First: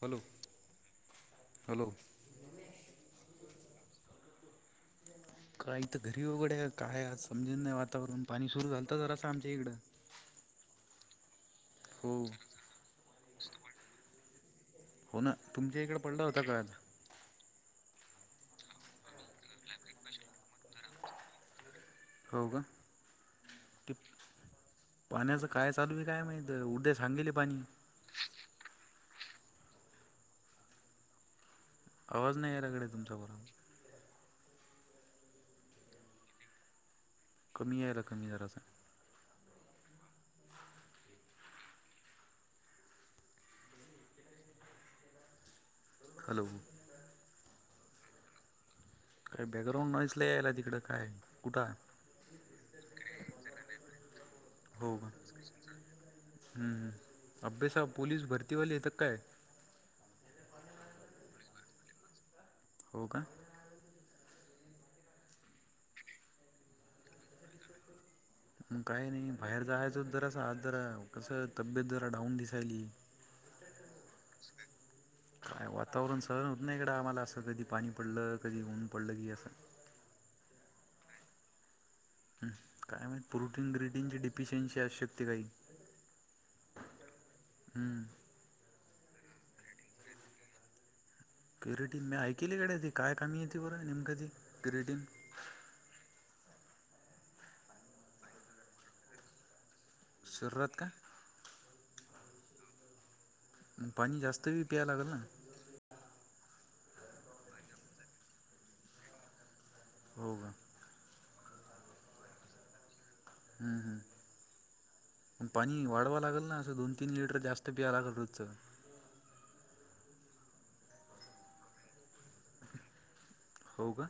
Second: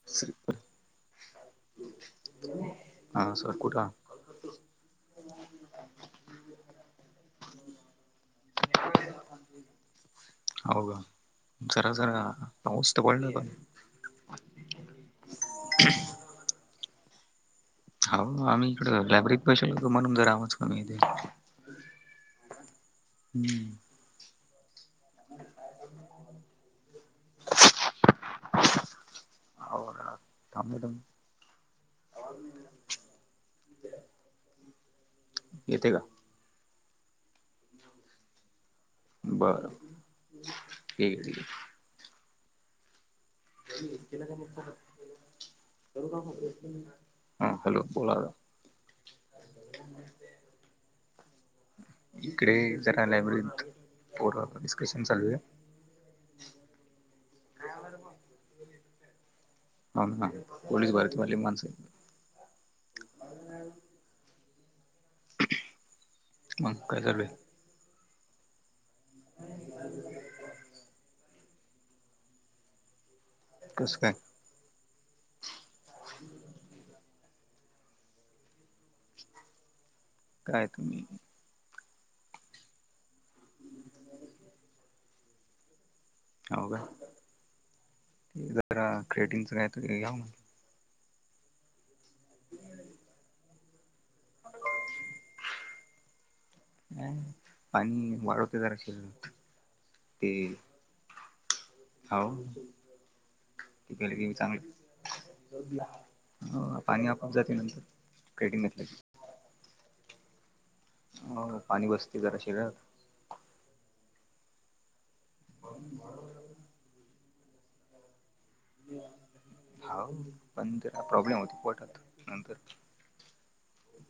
Hello हा hello! हां sir कुठ आहात? का इथं घरी हवं गाड्या काय आज समजीन नाही वातावरण पाणी सुरू झालत जरासं आमच्या इकडं. हाव का जरा हो जरा पाऊस पाऊस तर पडलेला का? हो ना तुमच्या इकडे पडला होता का? हाव आम्ही इकडे लायब्ररीत बैसेल म्हणून जरा आवाज कमी येतंय. हो का? पाण्याचं काय चालू आहे काय माहित उद्या सांगीले पाणी. हो का थांब तुम्ही. आवाज नाही याला गाड्या तुमचा बरोबर! येतय का? कमी यायला कमी जरासां. बर! हॅलो हा हॅलो बोला! काय बॅकग्राउंड नाईस यायला तिकड काय कुठं पोर आता हो का डिस्कशन चालू आहे. हम्म अभ्यासाला पोलीस भरती वाले येतात काय? हो ना पोलीस भरती वली माणस आहेत. हो का? मग काय चालू आहे? मग काय नाही. बाहेर जाहायचं होत जरास आज जरा कसं तब्येत जरा डाऊन दिसायली. [inaudible] कस काय? [inaudible] काय वातावरण सहन होत नाही इकडं आम्हाला असं कधी पाणी पडलं कधी ऊन पडलं की असं काय तुम्ही काय मा प्रोटीन ग्रिटीनची डिफिशियन्सची आवश्यकता काही हो का हम्म जरा क्रेटिनचं काय तर याव मग क्युरेटीन मी ऐकली कडे ती काय कामी येते बरं नेमकं ती कुरेटीन अ पाणी वाढवते जराश सुरत का हो मग तले पाणी कि जास्त बी प्याय लागेल ना चांगली पाणी आपआप जाते नंतर केडिंग घेतल्या हो का पाणी बसते जरा शिर ह् ह प पाणी वाढवा लागेल ना असं दोन तीन लिटर जास्त तरीला कटूतचं हो पण त्या प्रॉब्लेम होती पोटात नंतर हो का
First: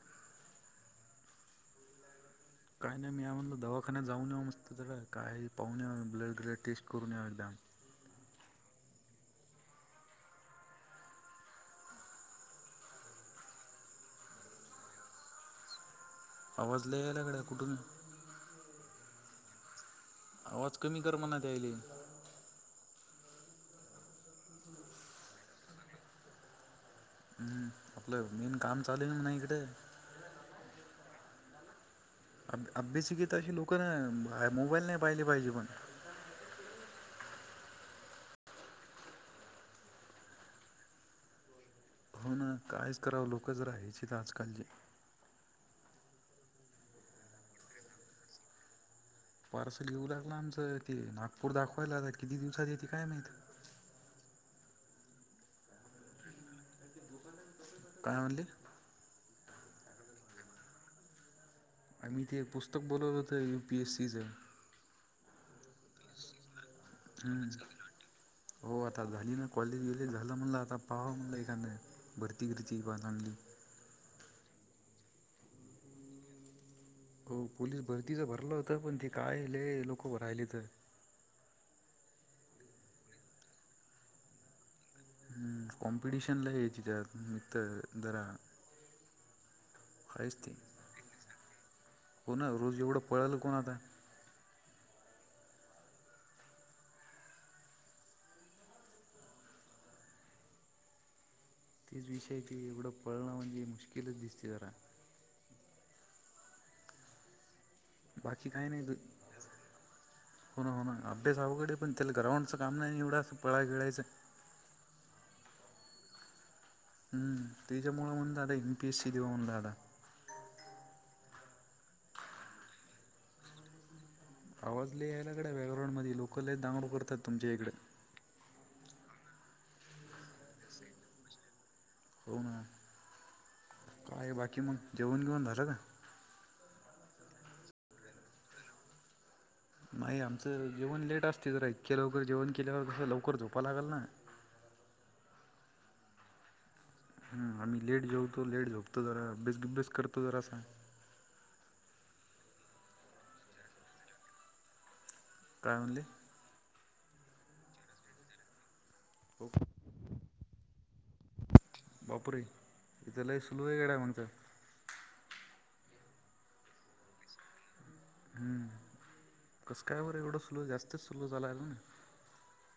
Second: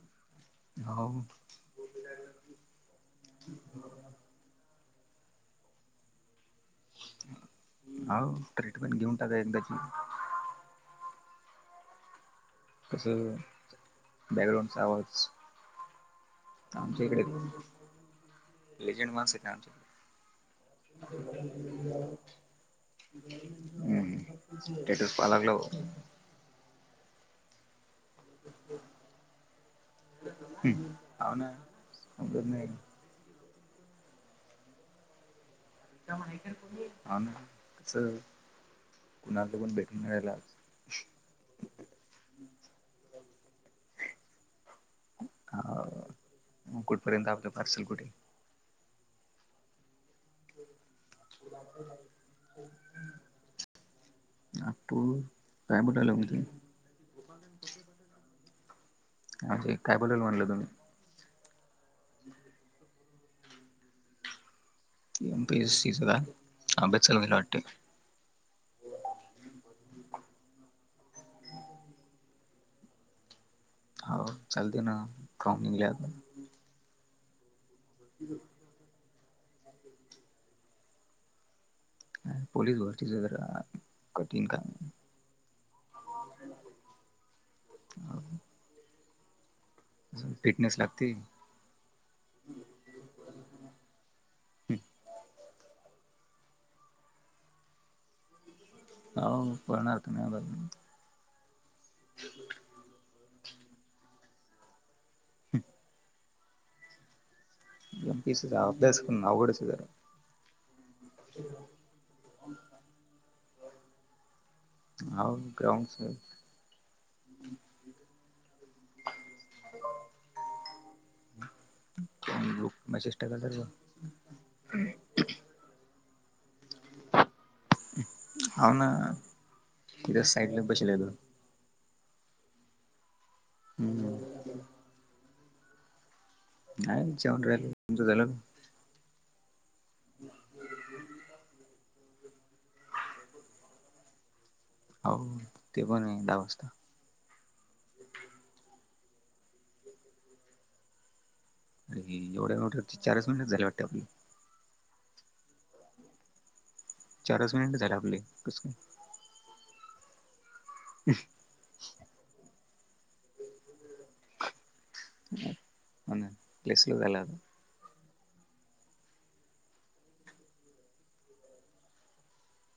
हो काय नाही मी या म्हणधलं दवाखान्या जाऊन नऊ मस्त तररा काही पाहून या ब्लड र टेस्ट करून येऊ एकदम हो ट्रीटमेंट घेऊन टाका एकदाची तस बॅकग्राउंडचा आवाज आवाज लय आमच्या यायला गड्या कुठून इकडेलेजन मास आहे आमच्याकडे आवाज कमी कर म्हणा त्यायले [unintelligible] [inaudible] हम् तेटच पा लागलं हम्म आपलं मेन काम चालूल म नाही इकडे ह अ अभिसिकीेत अशी लोक ना मोबाईल नाही पाहिले पाहिजे पण कस कुणाला पून भेटून घयला हो ना काहीच करावं लोकच राहायची तर आजकालची हा कुठपर्यंत आपलं पार्सल कुठे पार्स घ येऊ लागला आमचं ते नागपूर दाखवायला आता किती दिवसात येते काय माहिित अू काय बोटाल मी काय म्हणली अ काय बोलेल म्हटलं तुम्ही आम्ही तेे एक पुस्तक बोलवत होत यूपीएससीचं एम पी एस सीस का अ बेसल ग हम्म. वाटे हो आता झाली ना कॉलेजलेज झालं म्हणलं आता पाहा म्हणलं एखने भरती करती पाज आणली हो चलते ना का निघता हो पोललीस भरतीच भरला होत पण ते कायले लोक भ राहिले तर पोलीस भरतीच जरा कठीण काम हम् कॉम्पिटिशनला याचीिच्यात मित्त जरा काम काहीच ते फिटनेस लागते हो ना रोज एवढं पळल कोण आता हो पणार तुम तीच विषय ती एवढं पळणं म्हणजे मुश्कलच दिसते जरा. हम्म बाकी [inaudible] काही नाही तू अभ्यासक घडचर हो ना हो ना अभ्यासाकडे पण त्याला ग्राउंडचं काम नाही एवढं पळा खेळायचं हा ग्राउंड ह् तच्या मूळम म्हून दादा एन पी एस सी दिववाून दाडदा लक म चेष्टा करत आवाज लिहायलाकडे बॅग्राउंड लोक ल दांगडू करतात तुमच्या इकडे. हाव ना. तिथ साईडला बसलेलो. हो ना. हम्म काय बाकी मग. जेवण बीवन झालं का? नाही जेवण राहिल. तुमच झालं? नाही आमचं जेवण लेट असते. जरू इतके लवकर जेवण केल्यावर तसं लवकर झोपां लागल ना. हाव. ते पणे दहा वाजता. ह आम्ही लेट जेवतो. लेट झोपतो. जरा अभ्यास बिभ्यास करतो जरासा. अ एवढ्या न चारच मिनटच झालेत वाटत आपली. काय म्हणले? चारच मिनिटच झाले आपले. कस काय. हो. ह [unintelligible] बापरे. इथ लई स्लोये गड्या मग तर. पसल झाला [unintelligible] हम्म. कसं कायबर एवढं स्लो. जास्तच स्लो झालाय ना.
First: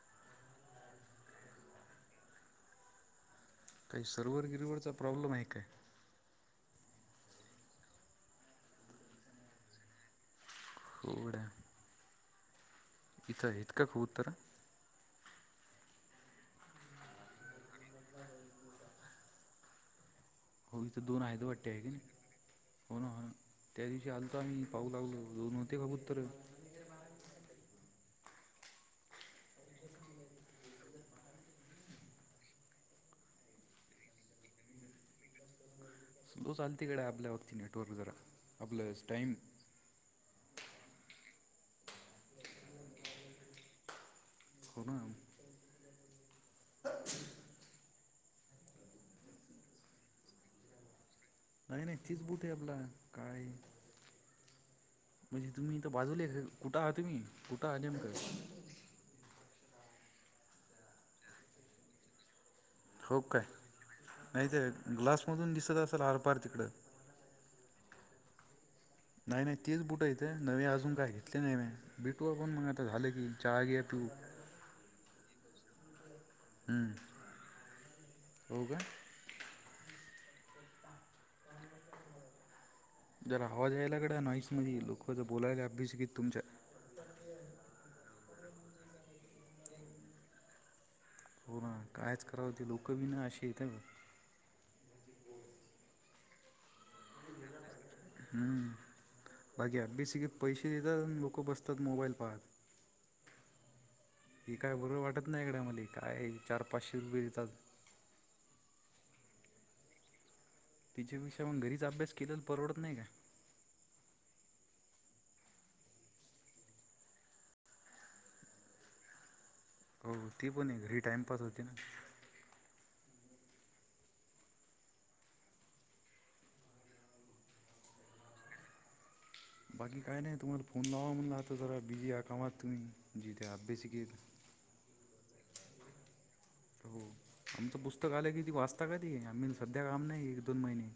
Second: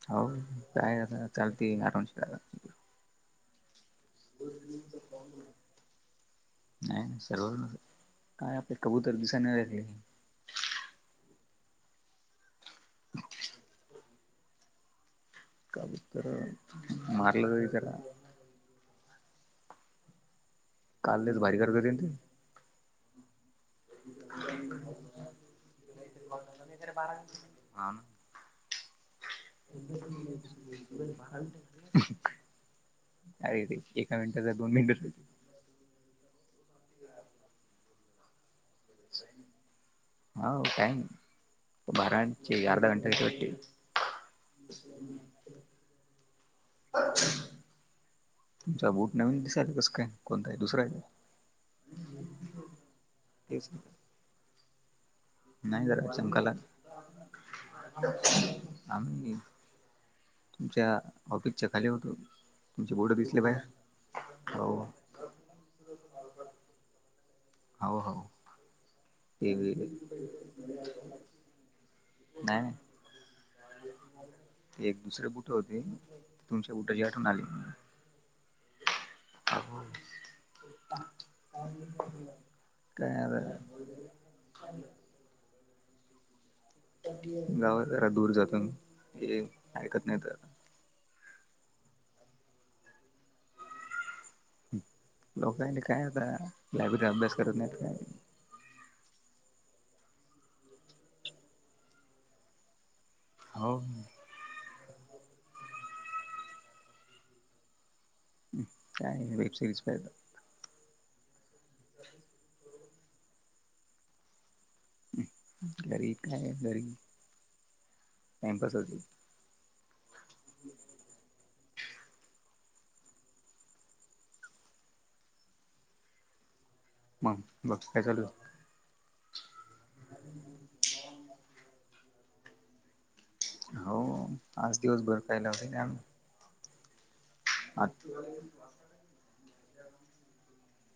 होव. काय आता चालते. आठवाजताला. काही सर्वर बिर्वरचा प्रॉब्लेम आहे काय? नाही नाही सर्वर. काय आपले कबूतर दिसाना झाले. अवघडे. इथं हेत का? कबूतर. का तरर मारलं जरी त्याला. हो इथं दोन काल आहे लयच भारी वाट्टी करत आहे की होते ना ते नाही. हो ना. त्या दिवशी आलतो आम्ही. पाहू लागलो. दोन व्हते कबूतर. आमम [unintelligible] ए [unintelligible] अरे ते एका मिनिटचा दोन मिनिटासाठी. स्लो चालते गड्या आपल्यावरती नेटवर्क जरा. आपलं टाईमस. हा टाईम बारा अर्धा घंटा वाटते. होना. तुमचा बूट नवीन दिसायला कसं काय. कोणताय दुसरा आहे का? नाही नाही तीच बूटे आपला. काळे. तेच म्हणजे तुम्ही इथ नाही जरा बाजूले. चमकाला कुठं आहा तुम्ही. कुठे आहा नेमक. आम्ही तुमच्या ऑफिसच्या खाली होतो. तुमचे बोट हो काय. दिसले बाहेर नाही हो ते. ग्लासमधून दिसत असेल. आरपार तिकडं. हाव हाव. नाही नाही तेच बूटयत. नवी अजून काय घेतले नाही म्या. भेटू आपण. नाही मग नाही आता झालं की. चहा घ्या पिऊ ते एक दुसरे बुट होते. तुमच्या हम्म बुटाची आठवण आली. हो का? हो [unintelligible] जरा आवाज यायला गड्या नॉईसमध्ये. लोकं बोलायला अभिजीकित [inaudible] तुमच्या. गावा जरा दूर जातून. हे ऐकत नाही त. हो ना. कायच करावं. ते लोकं बी ना अशी येत. लोक काय आता. लायब्ररीत अभ्यास करत नाहीत. काय नाही. हम्म. बाकी अभ्यासिकेत पैसे देतात. लोक बसतात मोबाईल पाहत. हाव. ही काय बरोबर वाटत नाही गड्या मले. काय चार पाचशे रुपये देतात. ह्. काय वेब सिरीज पायात. तिच्याविषयहुण घरीच अभ्यास केलेला परवडत नाही का? घरी काय घरी. टाइमपासचे. हो ती पण आहे, घरी टाइमपास होती ना. मग, बाकी काय चालू? बाकी काय नाही, तुम्हाला फोन लावा म्हणलात, जरा बिझी हा कामात तुम्ही. जिथे हो अभ्यासिकेत. आज दिवस भर काय लावते [unintelligible] हो. आमचं पुस्तक आलं की, ती वाचता का ते आम्ही सध्या काम नाही एक दोन महिने.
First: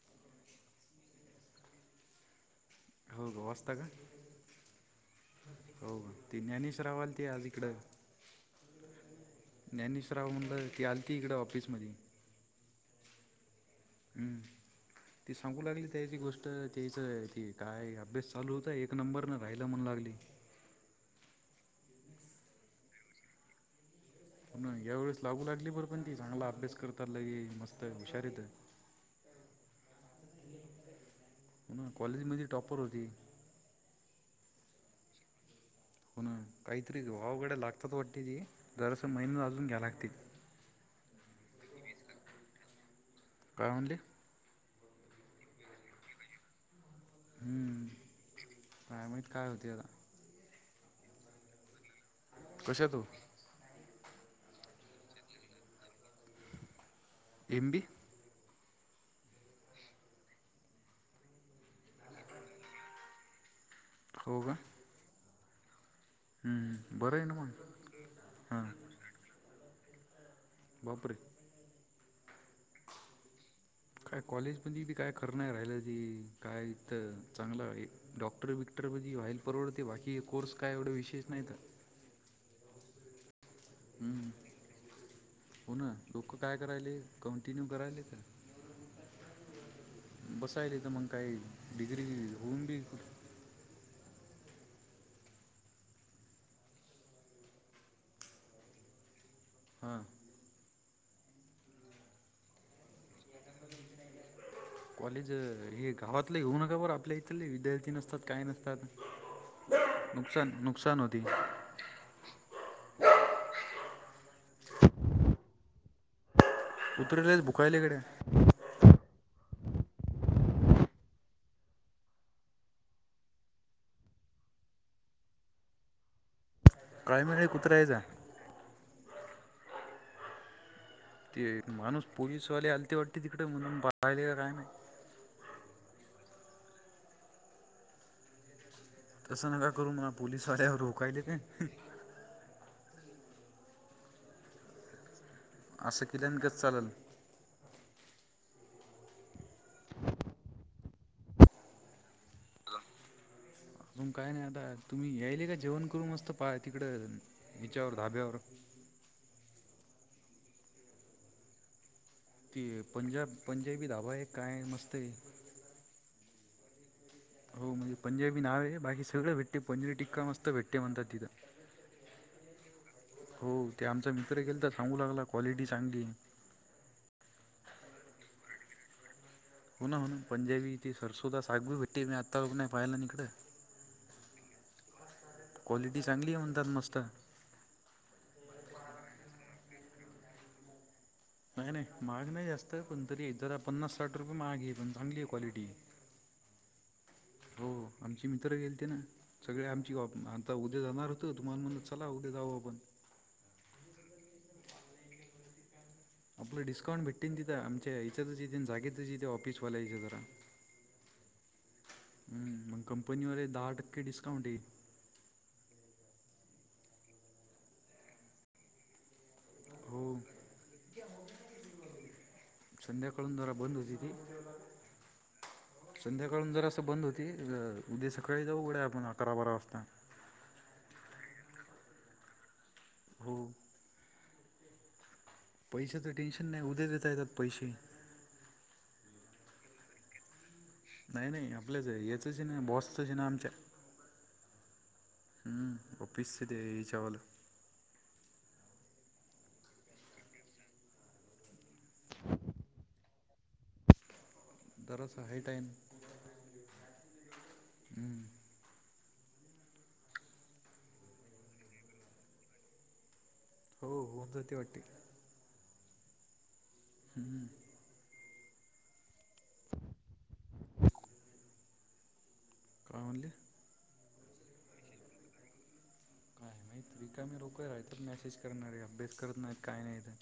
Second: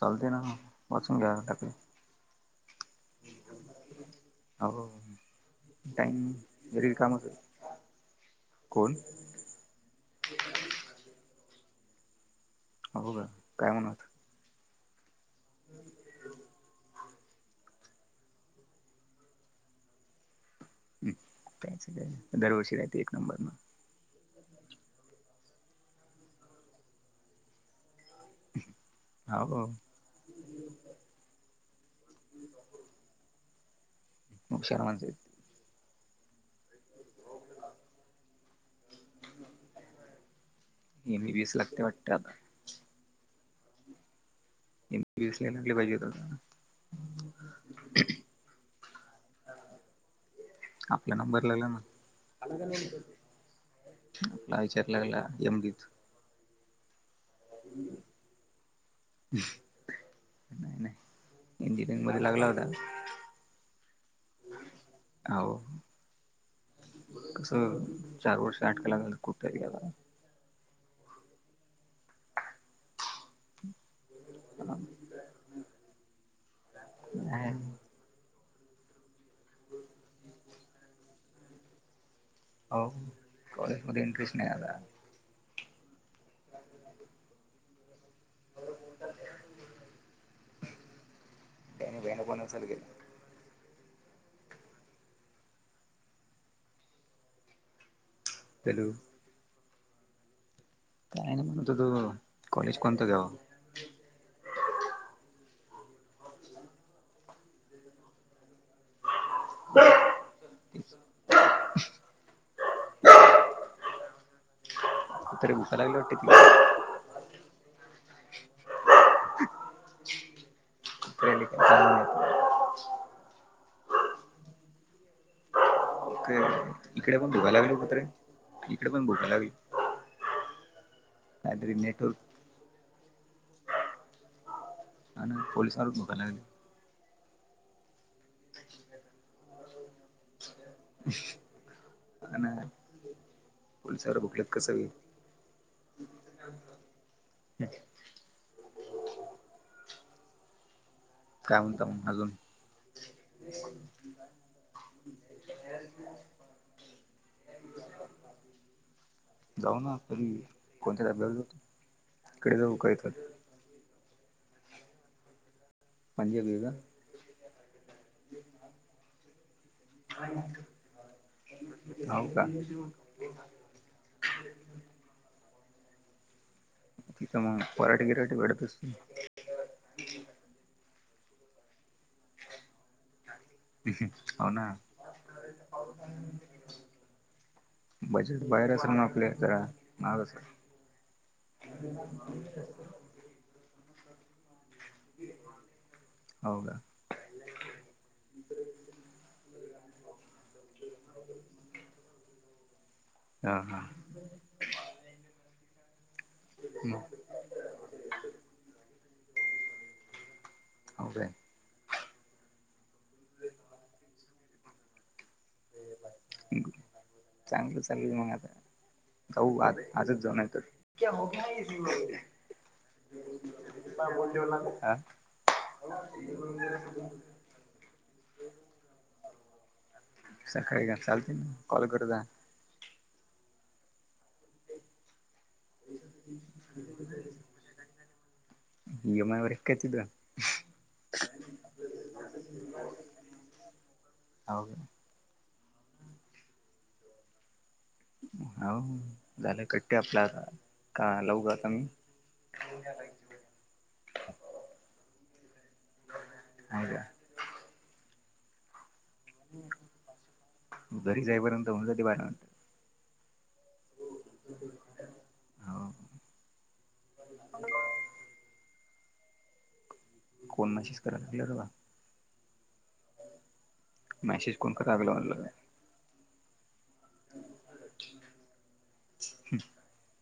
चलते ना बसून ग घंटाके [unintelligible] हो ग वास्त का [unintelligible] हो [unintelligible] हो. टाईम ती ज्ञानेश घरी रावाल आलती कामच आहे. आज इकडं. कोण ज्ञानेशराव म्हणलं ती आलती इकडे ऑफिसमध्ये. होघ काय म्हण होता [unintelligible] ह. ती सांगू लागली त्याची गोष्ट त्या हच ती- काय अभ्यास चालू होताय, एक नंबर न राहिला म्हण लागली. हम्. दरवर्षी येते एक नंबर न. पण या वेळेस लागू लागली बर पण ती चांगला अभ्यास करताल मस्त हुशार येत- हा [unintelligible] ह. कॉलेज मध्ये टॉपर होती. हुशार माणसं आहेत. पुण [unintelligible] काहीतरी वावाकडे लागतात वाटते ती जरसं महिन अजून घ्या लागते [unintelligible] ए बस [unintelligible] कत वाट [unintelligible] काय म्हटली? स ला पाहिजे [unintelligible] हम्म काय माहित काय होतय आता. ! आपला नंबर लाला ना कशात हो [unintelligible] आपला विचारलागलाम द [unintelligible] एमबी- नाही, नाही, इंजिनिअरिंग मध्ये लागला होता. हो का? हो हम्म बरं आहे ना मग कस चार वर्ष हां आठ कला खूठ [unintelligible] री [unintelligible] बापरे. काय कॉलेज म्हणी काय खर नाही राहिलं जी, कायथ नाही चांगलं डॉक्- डॉक्टर बिक्टर म्हणजे हाईल परवडते, बाकी कोर्स काय एवढं विशेष नाही तर. हो कॉलेज मध्ये इंटरेस्ट हम्म नाही आता. हो ना, लोक काय करायले, कंटिन्यू करायलेत. बसायल तर मग काही त्याने डिग्री बहिण पण असेल होऊन गेलं बीुठ [unintelligible] तेल [unintelligible] हा. काय नाही म्हणत, तो कॉलेज कोणता घ्याव? कॉलेज हे गावातलं घेऊ नका बरं, आपल्या इथ विद्यार्थी नस- तात, काही नसतात नुकसान, नुकसान होत- ह [unintelligible] [inaudible] उत मुखलागल वाट [unintelligible] उतरलेच भुकायलेकडे [unintelligible] [unintelligible] [inaudible] [unintelligible] [inaudible] इकडे काय पण मिळेल धुकाायला लागली कुत्र्याचा कुठते इकडे पण भुकााय लागली. [unintelligible] ते काहीतरी माणूस नेटवर्क पोलिसवाले आलते वाटते, तिकडे म्हणून पाहाले का काय माहित. आणि पोलिसांच [unintelligible] तसं नका करू म्हणावं पोलिस वाड्यावर रोकायलेत. नाय. नाय. पोलीसाव [unintelligible] कसं व. असं केल्यान गच चालल. [unintelligible] काय म्हणत मग अजून? अजून काय नाही आता. तुम्ही यायल का जेवण करू मस्त पाहा तिकड. हिच्यावर धाब्यावर. जाऊ ना तरी कोणत्या धाब्यावर. ते पंजाब, पंजाबी धाबा आहे. काय मस्तयं. पंजाबी हेका? हो. म्हणजे पंजाबी नावये बाकी सगळ भेटते पानिर टिक्का मस्त भेटते म्हणतात तिथं. हाव का. हो. ते आमचा मित्र गेलता. सांगू लागला क्वालिटी चांगलीयं. तिथं मग पराठी गिराठी वाढत असते. हो ना. होन. पंजाबीची सरसोदा सागब भटी मी आता पाहायला निकडं. हो ना क्वालिटी चांगली हाय म्हणतात मस्त. बजेट बाहेर असेल न आपले जरा [unintelligible] नाही. नाही. महाग नाही जास्त पण तरी जरा पन्नास, साठ रुपये महागए. पण चांगली ए क्वालिटी हो का. हो. आमचे मित्र गेल ते ना. सगळे आमची बा आता उद्या जाणार होतो. तुम्हाला म्हणलो चला उद्या जाऊ आपण. [unintelligible] आपलं डिस्काउंट मग भेटतीन तिथं आमच्या याच्यातच यथेनं जागेतच येते ऑफिसवाल्याच्या जरा. हो काय हम्म. मग कंपनीवाले दहा टक्के डिस्काउंट देईल. चांगलं चालल मग आता. [unintelligible] हो आजचं जा नाहितर. संध्याकाळून जरा बंद होती ती संध्याकाळून जरा असं बंद होती [unintelligible] [inaudible] उद्या सकाळी जाऊ उघडायं आपण अकरा, बारा वाजता. सकाळी का चालतेयं. [unintelligible] हो. पैशाच टेन्शन नाही. उद्या देता येतात पैसे. [unintelligible] करतित का? नाही. नाही. आपलंच हाय येचचं येना, बॉसचच हेना आमच्या. हो का. हं. ऑफिस ते हेच्यावाल हावु. झालं कट्टे आपल्या आता. का लाऊ आता मी? दरोज हाय टाइम. हो का. हम्म. घरी जाईपर्यंत होऊन जाते [unintelligible] हो. होऊन जाते वाटतं. हो हम्म, [unintelligible] [inaudible] कोण मॅसेज करायं लागले र बा? कोण म्हणलं? मॅसेज कोण [unintelligible] म्हटलं काय. काय माहित. रिकामी लोक राहतेतं मेसेज करणारे. अभ्यास करत नाहीत काय नाहीत.